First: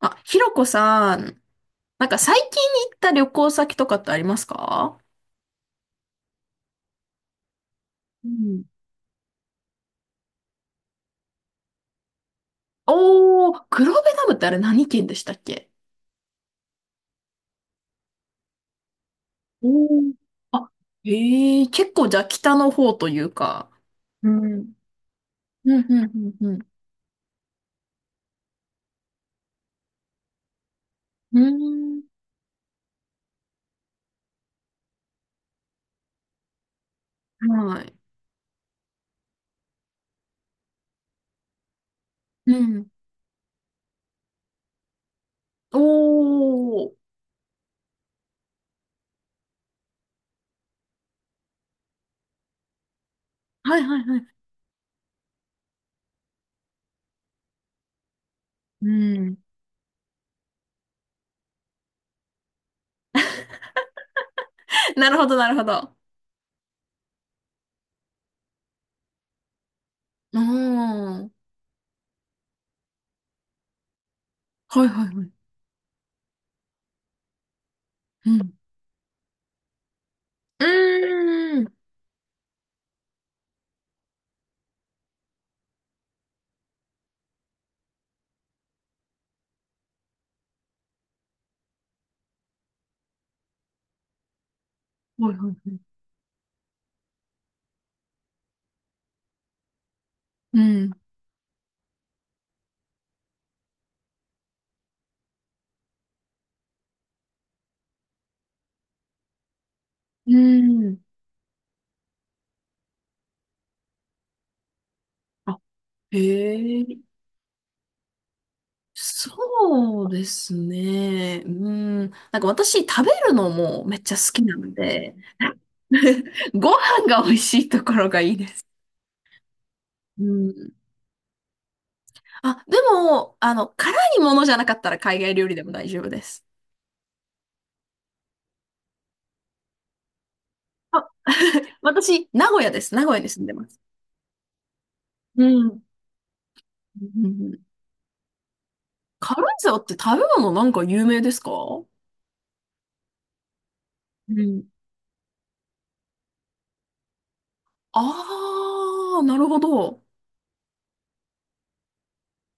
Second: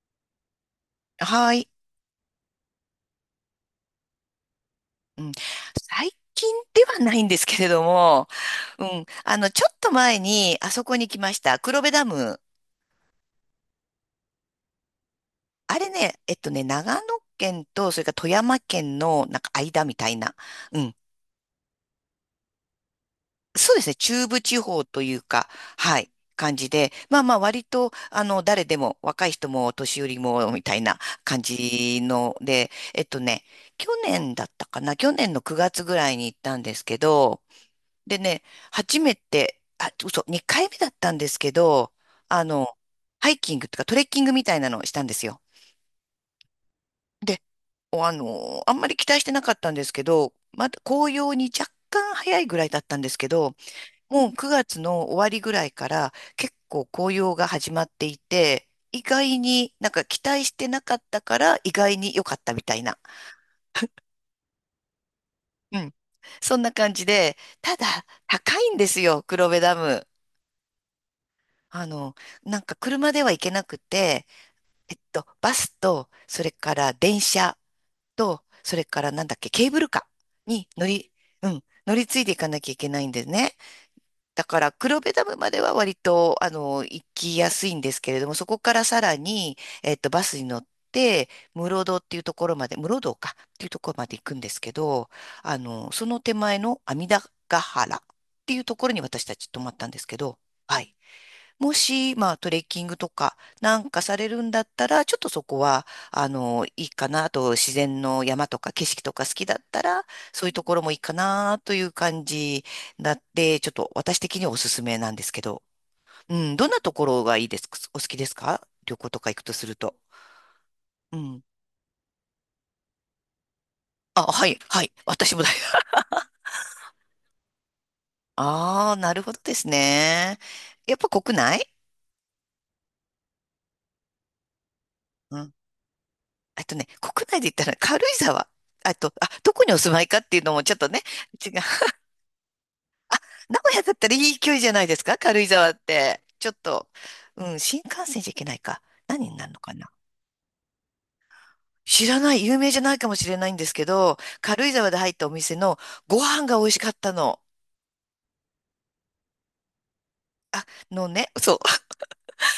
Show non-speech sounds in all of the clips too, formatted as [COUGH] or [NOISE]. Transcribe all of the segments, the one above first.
あ、ひろこさん、はい。なんか最近行った旅行先とかってありますか？うん。最近ではないんですけれども、うん。うん。ちょっと前に、あそこに来ました。黒部ダム。おー、黒部ダムってあれ何県でしたっけ？あれね、長野県と、それから富山県の、なんか間おみたー、いな。あ、うん。へえ、結構じゃあ北の方というか。そうですね。中う部ん。う地ん、方というか、はうい。ん、う感ん、じで。まあまあ、割と、誰でも、若い人も、お年寄りも、みたいなう感ん。じうので、去年だったかな。去年の9月ぐらいに行ったんですけど、ーん。はい。でね、初めて、あ、嘘、2回目だったんですけど、あうの、ん。ハイキングとかトレッキングみたいなのをしたんですよ。おー。で、おあの、あんまり期待してなかったんですけど、まだ紅葉に若干早いぐらいだったんですけど、はい、はい、はもい。う9月の終わりぐらいから結構紅葉が始まっていて、う意ん。外になんか期待してなかったから意外に良かったみたいな。[LAUGHS] なるほど、なるほうん。ど。そんな感じで、ただ高いんですよ、黒部ダム。うーん。あの、なんか車では行けなくて、はい、はい、はい。バスと、それから電車うと、ん。それからなんだっけ、ケーブルカーうに乗り、うん、ーん。乗り継いでいかなきゃいけないんですね。だから、黒部ダムまでは割と、行きやすいんですけれども、そこからさらに、バスに乗って、室堂っていうところまで、室堂かっていうところまで行くんですけど、はい、はい、はい。その手前の阿弥陀ヶ原っていうところに私たち泊まったんですけど、うはい。ん。もし、まあ、トレッキングとかなんかされるんだったら、ちょっとそこは、いいかな。あと、自然の山とか景色とか好きだったら、うそういうところもいいん。かなという感じだって、ちょっと私的にはおすすめなんですけあ、ど。へうん、どんなえ。ところがいいですかお好きですか旅行とか行くとすると。そうですうん。ね。うん。なんか私食べるのもめっちゃあ、好きはない、のはい。で、私もだよ。[LAUGHS] [LAUGHS] ご飯が美味しいところがいいです。ああ、なるほどですうね。ん。やっぱ国内あ、でも、辛いものじゃなかったら海外う料ん。理でも大丈夫です。国内で言ったら軽井沢。あと、あ、どこにお住まいかっていうのもちょっとね、あ、違う。[LAUGHS] 私、名古屋です。名古屋に住んで名ま古す。屋だったらいい距離じゃないですか軽う井ん。沢 [LAUGHS] っうんて。ちょっと、ううん、ん、新幹線じゃいけないか。何に軽な井るのか沢っなて食べ物なんか有名ですか？う知らない、有名じゃないかもしれないんですけど、軽ん。井沢で入ったお店のご飯が美味しかったの。ああ、なるほど。あ、のね、そう。[LAUGHS]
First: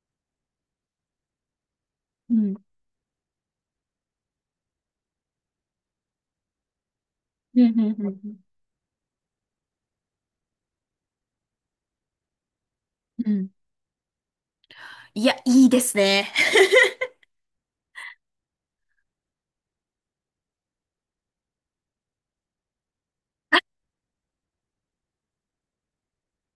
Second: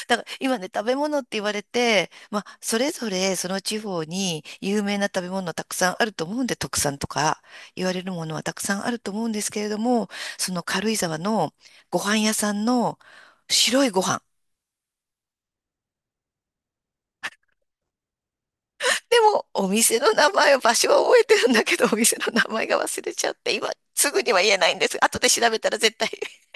だから今ね、食べ物って言われて、うまん。あ、それぞれその地方に有名な食べ物たくさんあると思うんで、特産とかうん、う言わん、れうるものん。はたくさんあると思うんですけれども、その軽井沢のご飯屋さんのうん。うん、白いご飯。いや、いいですね。[LAUGHS] でも、お店の名前を、場所は覚えてるんだけど、お店の名前が忘れちゃって、今、すぐには言えないんです。後で調べたら絶対 [LAUGHS]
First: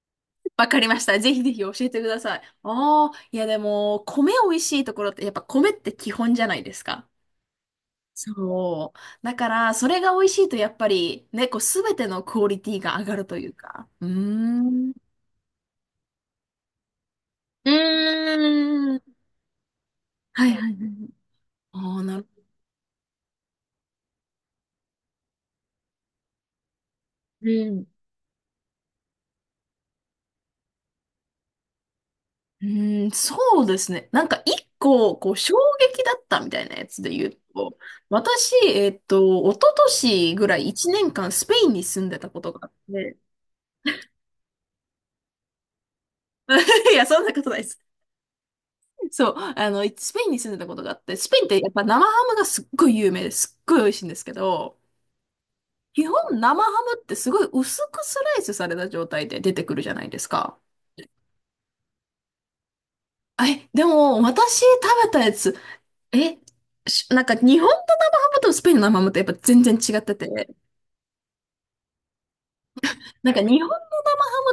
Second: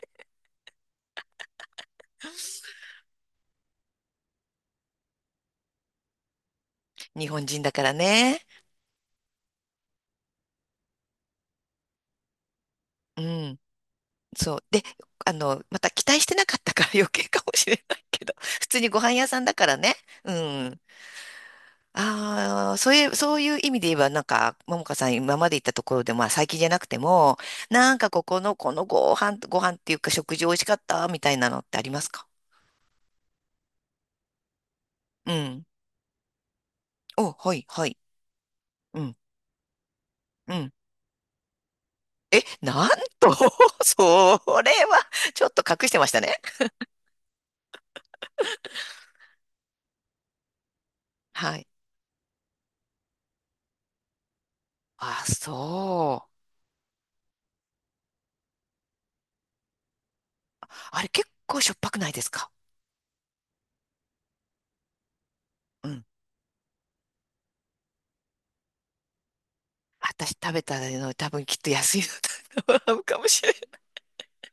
わかりました。ぜひぜひ教えてください。ああ、いやでも、米美味しいところって、やっぱ米って基本じゃないですか。日本人だからね。そう。だから、それが美味しいと、やっぱり、ね、こう、すべてのクオリティが上がうるというん。か。うーそう。で、ん。うまた期待してなかったから余計かもしーれないけど、普通にご飯ん。屋さんだからね。うはいはいん。はい。ああ、ああ、そういう意味で言えば、なんか、ももかさん今まで行ったところで、まあ最近じゃなくても、うん。なんかここの、ご飯っていうか食事美味しかったみたいなのってありますかうーん、そうですね。なんか一個、こうう、衝ん。撃だったみたいなやつで言お、うはい、と、はい。私、うん。一昨年ぐうらいん1年間スペインに住んでたこえ、とがあっなんて、と、[LAUGHS] それは、ちょっと隠してましたね。[LAUGHS] いや、そんなことないです。そう、スペインに住んでたことがあって、スペインっはてい。やっぱ生ハムがすっごい有名ですっごい美味しいんですけど、あ、基そう。本生ハムってすごい薄くスライスされた状態で出てくるじゃないですか。あれ、結構しょっぱくないですかえ、でも私食べたやつ、うん。え、なんか日本の生ハムとスペインの生ハムってやっぱ全然違ってて、私食べたの、多分きっと安いのだと思うかもなんかしれ日本な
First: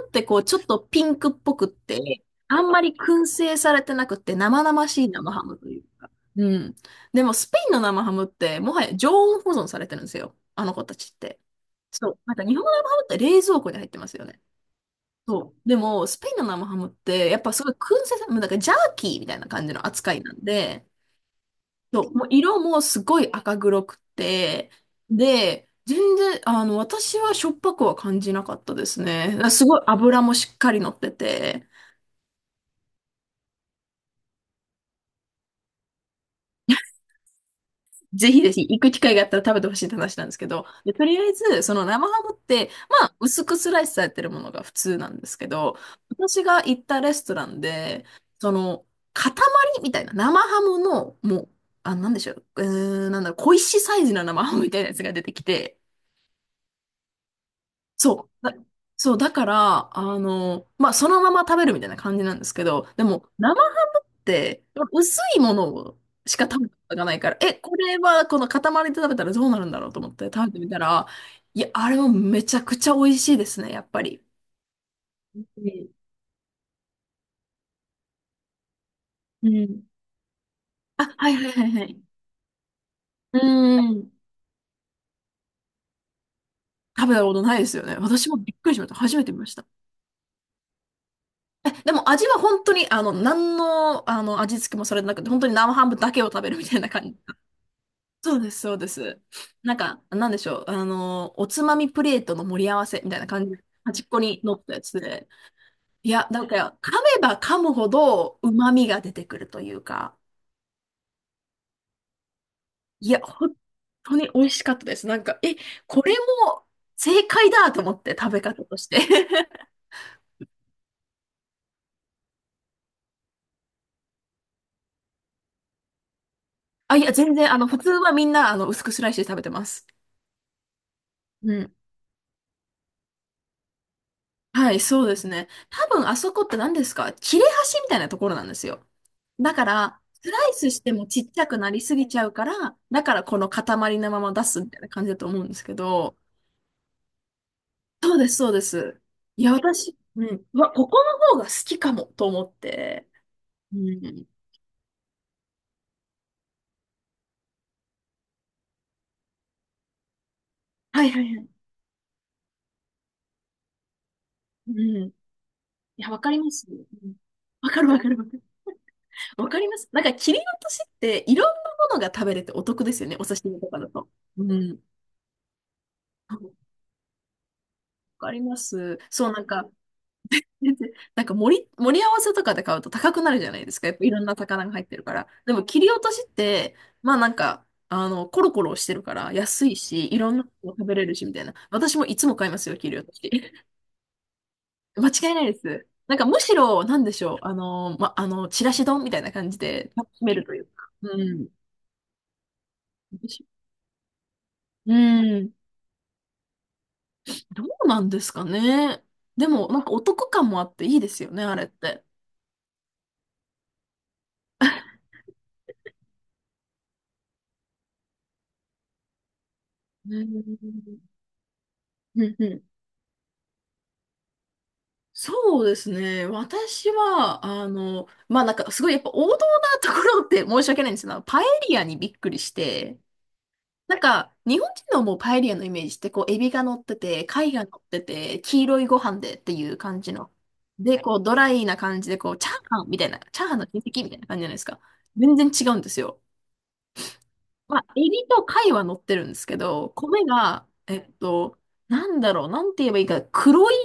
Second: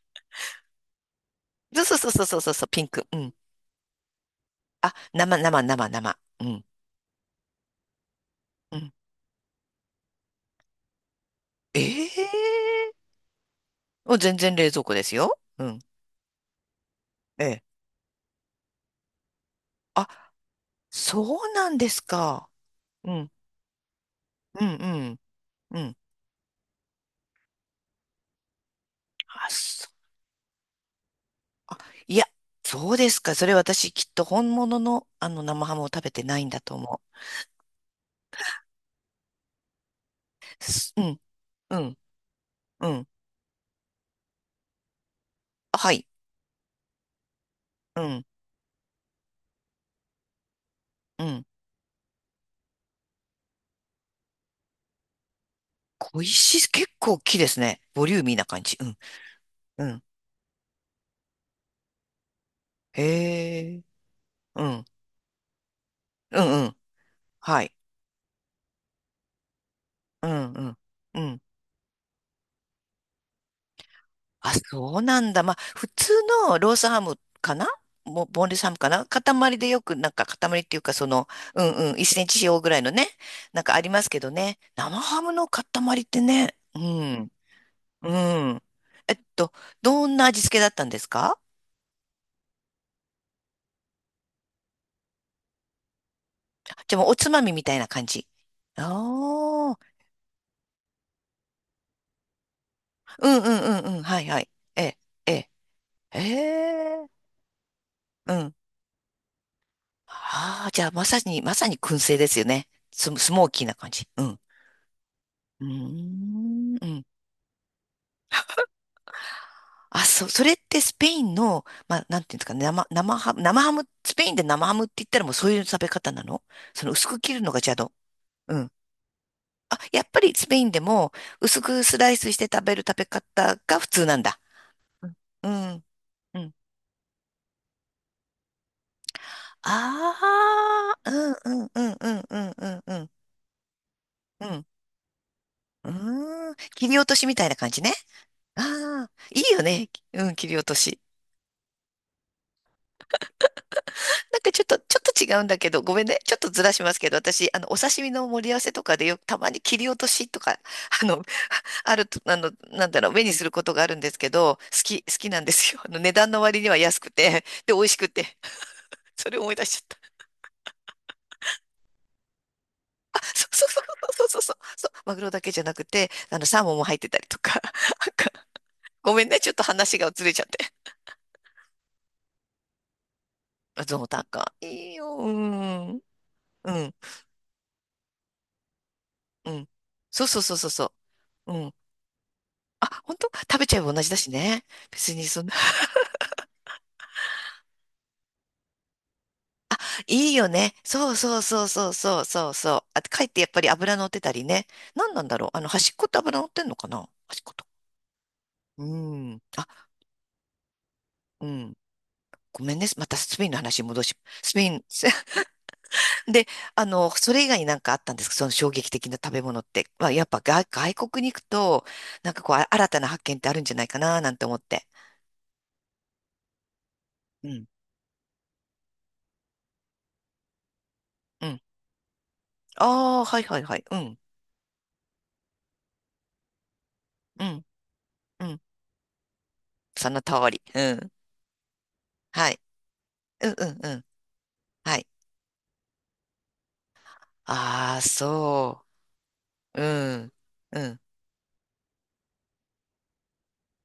ってこう、ちょっとピンクっぽくっい。そうそうそて、うそうそうあそんう、まピンりク。う燻ん。製されてなくて、生々あ、しい生ハムというか。生。ううん。ん。でも、スペインの生ハムって、もうはん。や常温保存されてるんですよ。あの子たちって。えそう。なんか日本の生えハムーって冷蔵庫に入ってまもすうよ全ね。然冷蔵庫ですよ。そうう。でん。も、スペインの生ハムって、やっえぱすごい燻え。製さ、もうなんかジャーキーみたいな感じの扱いあ、なんで、そうなんですそう、もうか。色もすうごいん。赤黒くうて、ん、うん。で、うん。全然、私はしょっぱくは感じなかったですね。あ、すごいそう油もしっかり乗ってて、いそうですか。それ私きっと本物のあの生ハムを食べてないんだと思 [LAUGHS] ぜひぜひ行く機会があったら食べてほしいって話なんですけう。ど、すで、うとりん、あえず、そうのん、生ハムって、うまん。あ、薄くスライスされてるものが普通なんですけあど、はい。私が行ったレストランうで、ん、その、塊みたいな、生ハムの、うもん。う、あ、なんでしょう、なんだろう、小石サイズの生ハムみたいなやつが出てきて、小石、結構大きいですね。ボリューそミーなう。感じ。うん、そう、だかうら、ん。まあ、そのまま食べるみたいな感じなんですけど、でも、生へハえ。ムっうて、ん、薄いものをしうか食ん、うべん。たことがないから、え、はい。これは、この塊で食べたらどうなるんだろうと思ってう食べん、てうみん、たら、うん。いや、あれもめちゃくちゃ美味しいですね、やっぱり。あ、そうなんだ。まあ、普通のロースハムかなもボンレスハムかな塊でよく、なんか塊っていうか、あ、その、はいはいうはいはんうん、い。1センチ四方ぐらいのね、うなんかーありますん。けどね。生ハムの塊ってね、う食べたん。ことないですよね。う私もびっん。くりしました。え初っめて見まと、した。どんな味付けだったんですかえ、でも味は本当に、何の、味付けもされてなくて、本当に生ハムだけを食べるみたいなじゃあ感もうおじ。つまみみたいな感じ。そうです、そうあです。なあ、んか、なんでしょう。おつまみプレートの盛り合わせみたいうなんうん感じで、うんう端ん。っこはいはにい。乗ったやええ、つで。ええ、いえや、だから噛え、めば噛むほうどん。旨味が出てくるというか、ああ、じゃあまさに、まさに燻製ですよね。いや、スモー本キーな感じ。当うにん。美味しかったです。なんか、え、うーこれもん。うん。正解だと思って、食べ方として。[LAUGHS] あ、それってスペインの、まあ、なんていうんですかね、生ハム、スペインで生ハムって言ったらもうそういう食べ方なのそのあ、い薄や、く切全るの然、がじゃあ普通の、はみんな、うん。薄くスライスで食べてまあ、す。やっぱりスペインでもう薄ん。くスライスして食べる食べ方が普通なんだ。はい、そうですうね。んうん。多分あそこって何ですか、切れ端みたいなところなんですよ。だから、スライスしあてもあ、うちっんちゃくうなんりうんすぎうちんゃううかんうら、んうだんからこの塊のまま出うすん。みたいな感じだと思うんですけうど、ん。うーん。切り落としみたいな感じね。そうです、そうです。ああ、いいや、いよね。私、ううん、ん、切りう落わ、とここし。の方が好きかもと思って。うん。なんかちょっと、ちょっと違うんだけど、ごめんね。ちょっとずらしますけど、私、お刺身の盛り合わせとかでよくたまに切り落としとか、[LAUGHS] はあいはの、いはい。[LAUGHS] あると、なんだろう、目にすることがあるんですけど、う好ん。いきなんですよ。や、値わ段かりのま割す。にうは安くん、て、わで、美か味るしわくかるわかて。る。それわ思いか出りしまちす。ゃっなんかた。切り落としっていろんなものが食べれてお得ですよね。あ、お刺そう身そとうかそだと。うそうそううそう、ん。そう、マグロだけじゃなくて、サーわモンも入ってたりとか、なんか、かります。ごめんそう、ね。なんちょっとか、話がずれちゃっ全然て。なんか盛り合わせとかで買うと高くなるじゃないですあか。やっゾぱウいろタんンなか。魚が入っいいてるかよ。ら。うでも切ん。り落としっうて、ん。まあなんか、コロコロしてるからう安ん。いし、いそうろんそうなそうそうの食そべれるしみたいう。な。うん。私もいつも買いますよ、あ、切り落と本し。当食 [LAUGHS] べちゃえば同じだしね。間別に違いなそんな、いで [LAUGHS] す。なんかむしろ、なんでしょう、あの、ま、あの、ちらし丼みたいな感じで楽しいめいるよというね。か。そううそうん。そうそうそうそうそう。あ、かえってやっぱり油乗ってたりね。う何なんだろう。ん。端っこって油乗ってんのかな端っこどと。うなんですかうね。ん。でも、なんあ、かお得感もあっていいですよね、うあれっん。て。ごめんね。またスペインの話に戻し、スペイン。[LAUGHS] で、それ以外になんかあったんですかその衝撃的な食べ物って。まあ、うやっぱ外ん。国に行くと、うなんん、かうこう、ん、あ新たな発見ってあるんじゃないかな、なんて思って。そうですね。私は、うん。まあなんかすごいやっぱ王道なところって申し訳ないんですけど、パエうん。リアにびっくりして、ああ、はいはいはい。うなんん。か日本人のもうパエリアのイメージってこうエビが乗ってて、う貝がん。乗ってて、うん。黄色いご飯でっていう感そじのの。通り。うで、ん。こうドライな感じでこうチはャい。ーハンみたいな、チャーうんハンうのん親う戚ん。みたいな感じじゃないですか。はい。全然違うんですよ。まあああ、エビと貝はそ乗ってるんですけう。うど、米ん。が、うん。なんだろう、なんて言えばいいか、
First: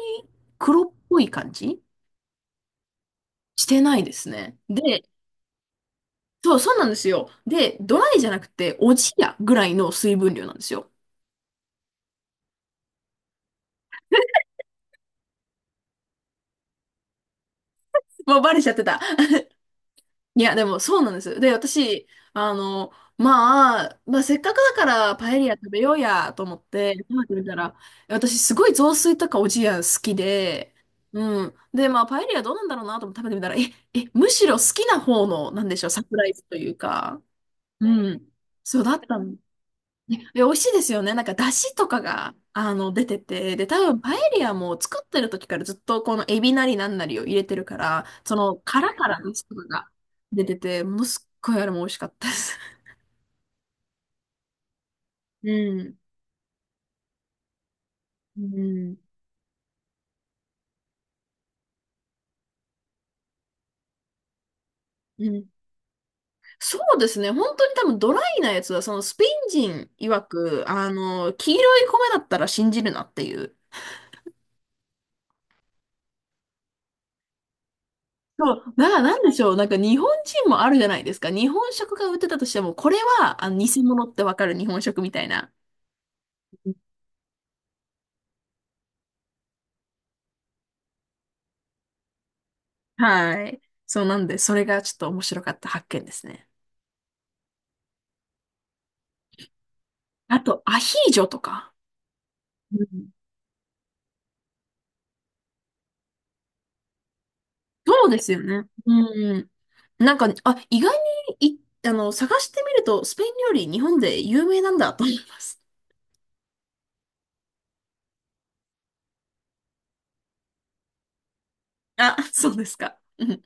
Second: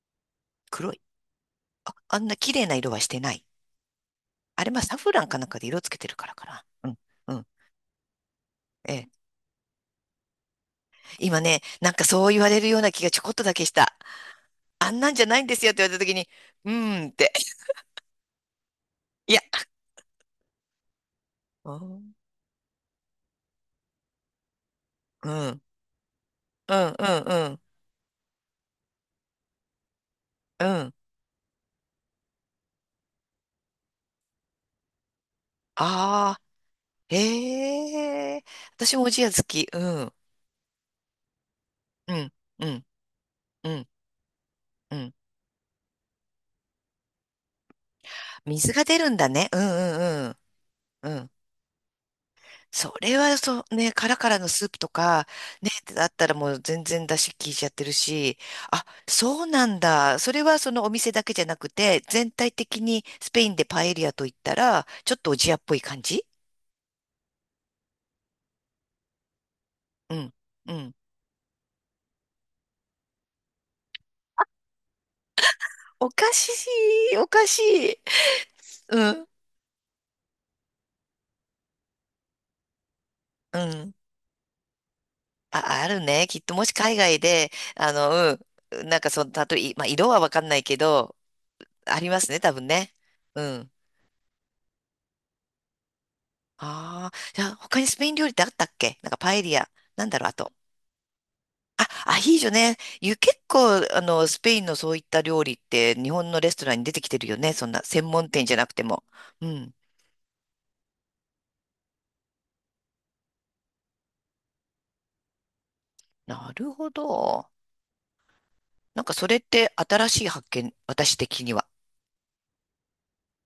黒黒っい。ぽい感じあ、あんな綺麗な色はしてない。してないですね。あれ、まあ、サで、フランかなんかで色つけてるからかそう、な。そうなうんでん。すよ。うん。で、ドライじゃなくて、えおじえ。やぐらいの水分量なんですよ。今ね、なんかそう言われるような気がちょこっとだけした。[LAUGHS] あんなんじゃないんですよって言われた時に、うーんって。もうバレちゃってた。いや。[LAUGHS] いや、でもそうなんです。で、私、あの、まあ、せっかくだからパエリア食べようやと思っうんてう食んべてみうたん。ら、私すごい雑炊とかおじや好きうんうで、ん。うんうん。で、まあ、パエリアどうなんだろうなと思って食べてみたら、え、むしろ好きな方の、なんでしょう、サプライああ、ズというか、うん。へえ。そうだ私っもおたじやの。好き。うん。ねで美味しいですよね。なんか、出汁とかうん。が、うん。出てて、で、う多ん。分、パエリアもう作っん。てる時からずっと、このエビなりなんなりを入れてるから、その、水が殻出かるんらだ出ね。汁うとかがんうん出てて、ものうん。うすっん。ごいあれも美味しかったです。それはそう、ね、カラカラのスープとか、ね、だっ [LAUGHS] たらもう全然出汁効いちゃってるし、うん。あ、うん。そうなんだ。それはそのお店だけじゃなくて、全体的にスペインでパエリアと言ったら、ちょっとうおん。じやっぽい感じそうですね。本当に多分、ドライなやつは、スペイン人う曰ん、く、うん。黄色い米だったら信じるなっていう。おかしおかしい。そう、だからうなんん、でしょう、なんか日本人もあるじゃないですか。日本食が売ってたとしても、これはあのう偽ん。物ってわかる日本食みたいな。あ、あるね。きっともし海外で、あの、うん、なんかその、たとえ、まあ、色はわかんないけど、ありますね、多分ね。うはい。ん。そうなんで、それがちょっと面白かった発見ですね。ああ、じゃあ他にスペイン料理ってあったっけなんかパエリア。なんだろう、ああと。と、アヒージョとか。あ、アヒージョね。うん、ゆ結構、スペインのそういった料理って日本のレストランに出てきてるよね。そんな専そうで門すよ店じゃなね。くても。ううん。ん。なんか、あ、意外に、い、あの、探してみると、スペイン料理、日本で有名なんだと思います。なるほど。なんかそれって新しい発見、私的には。あ、[LAUGHS] そうですか。うん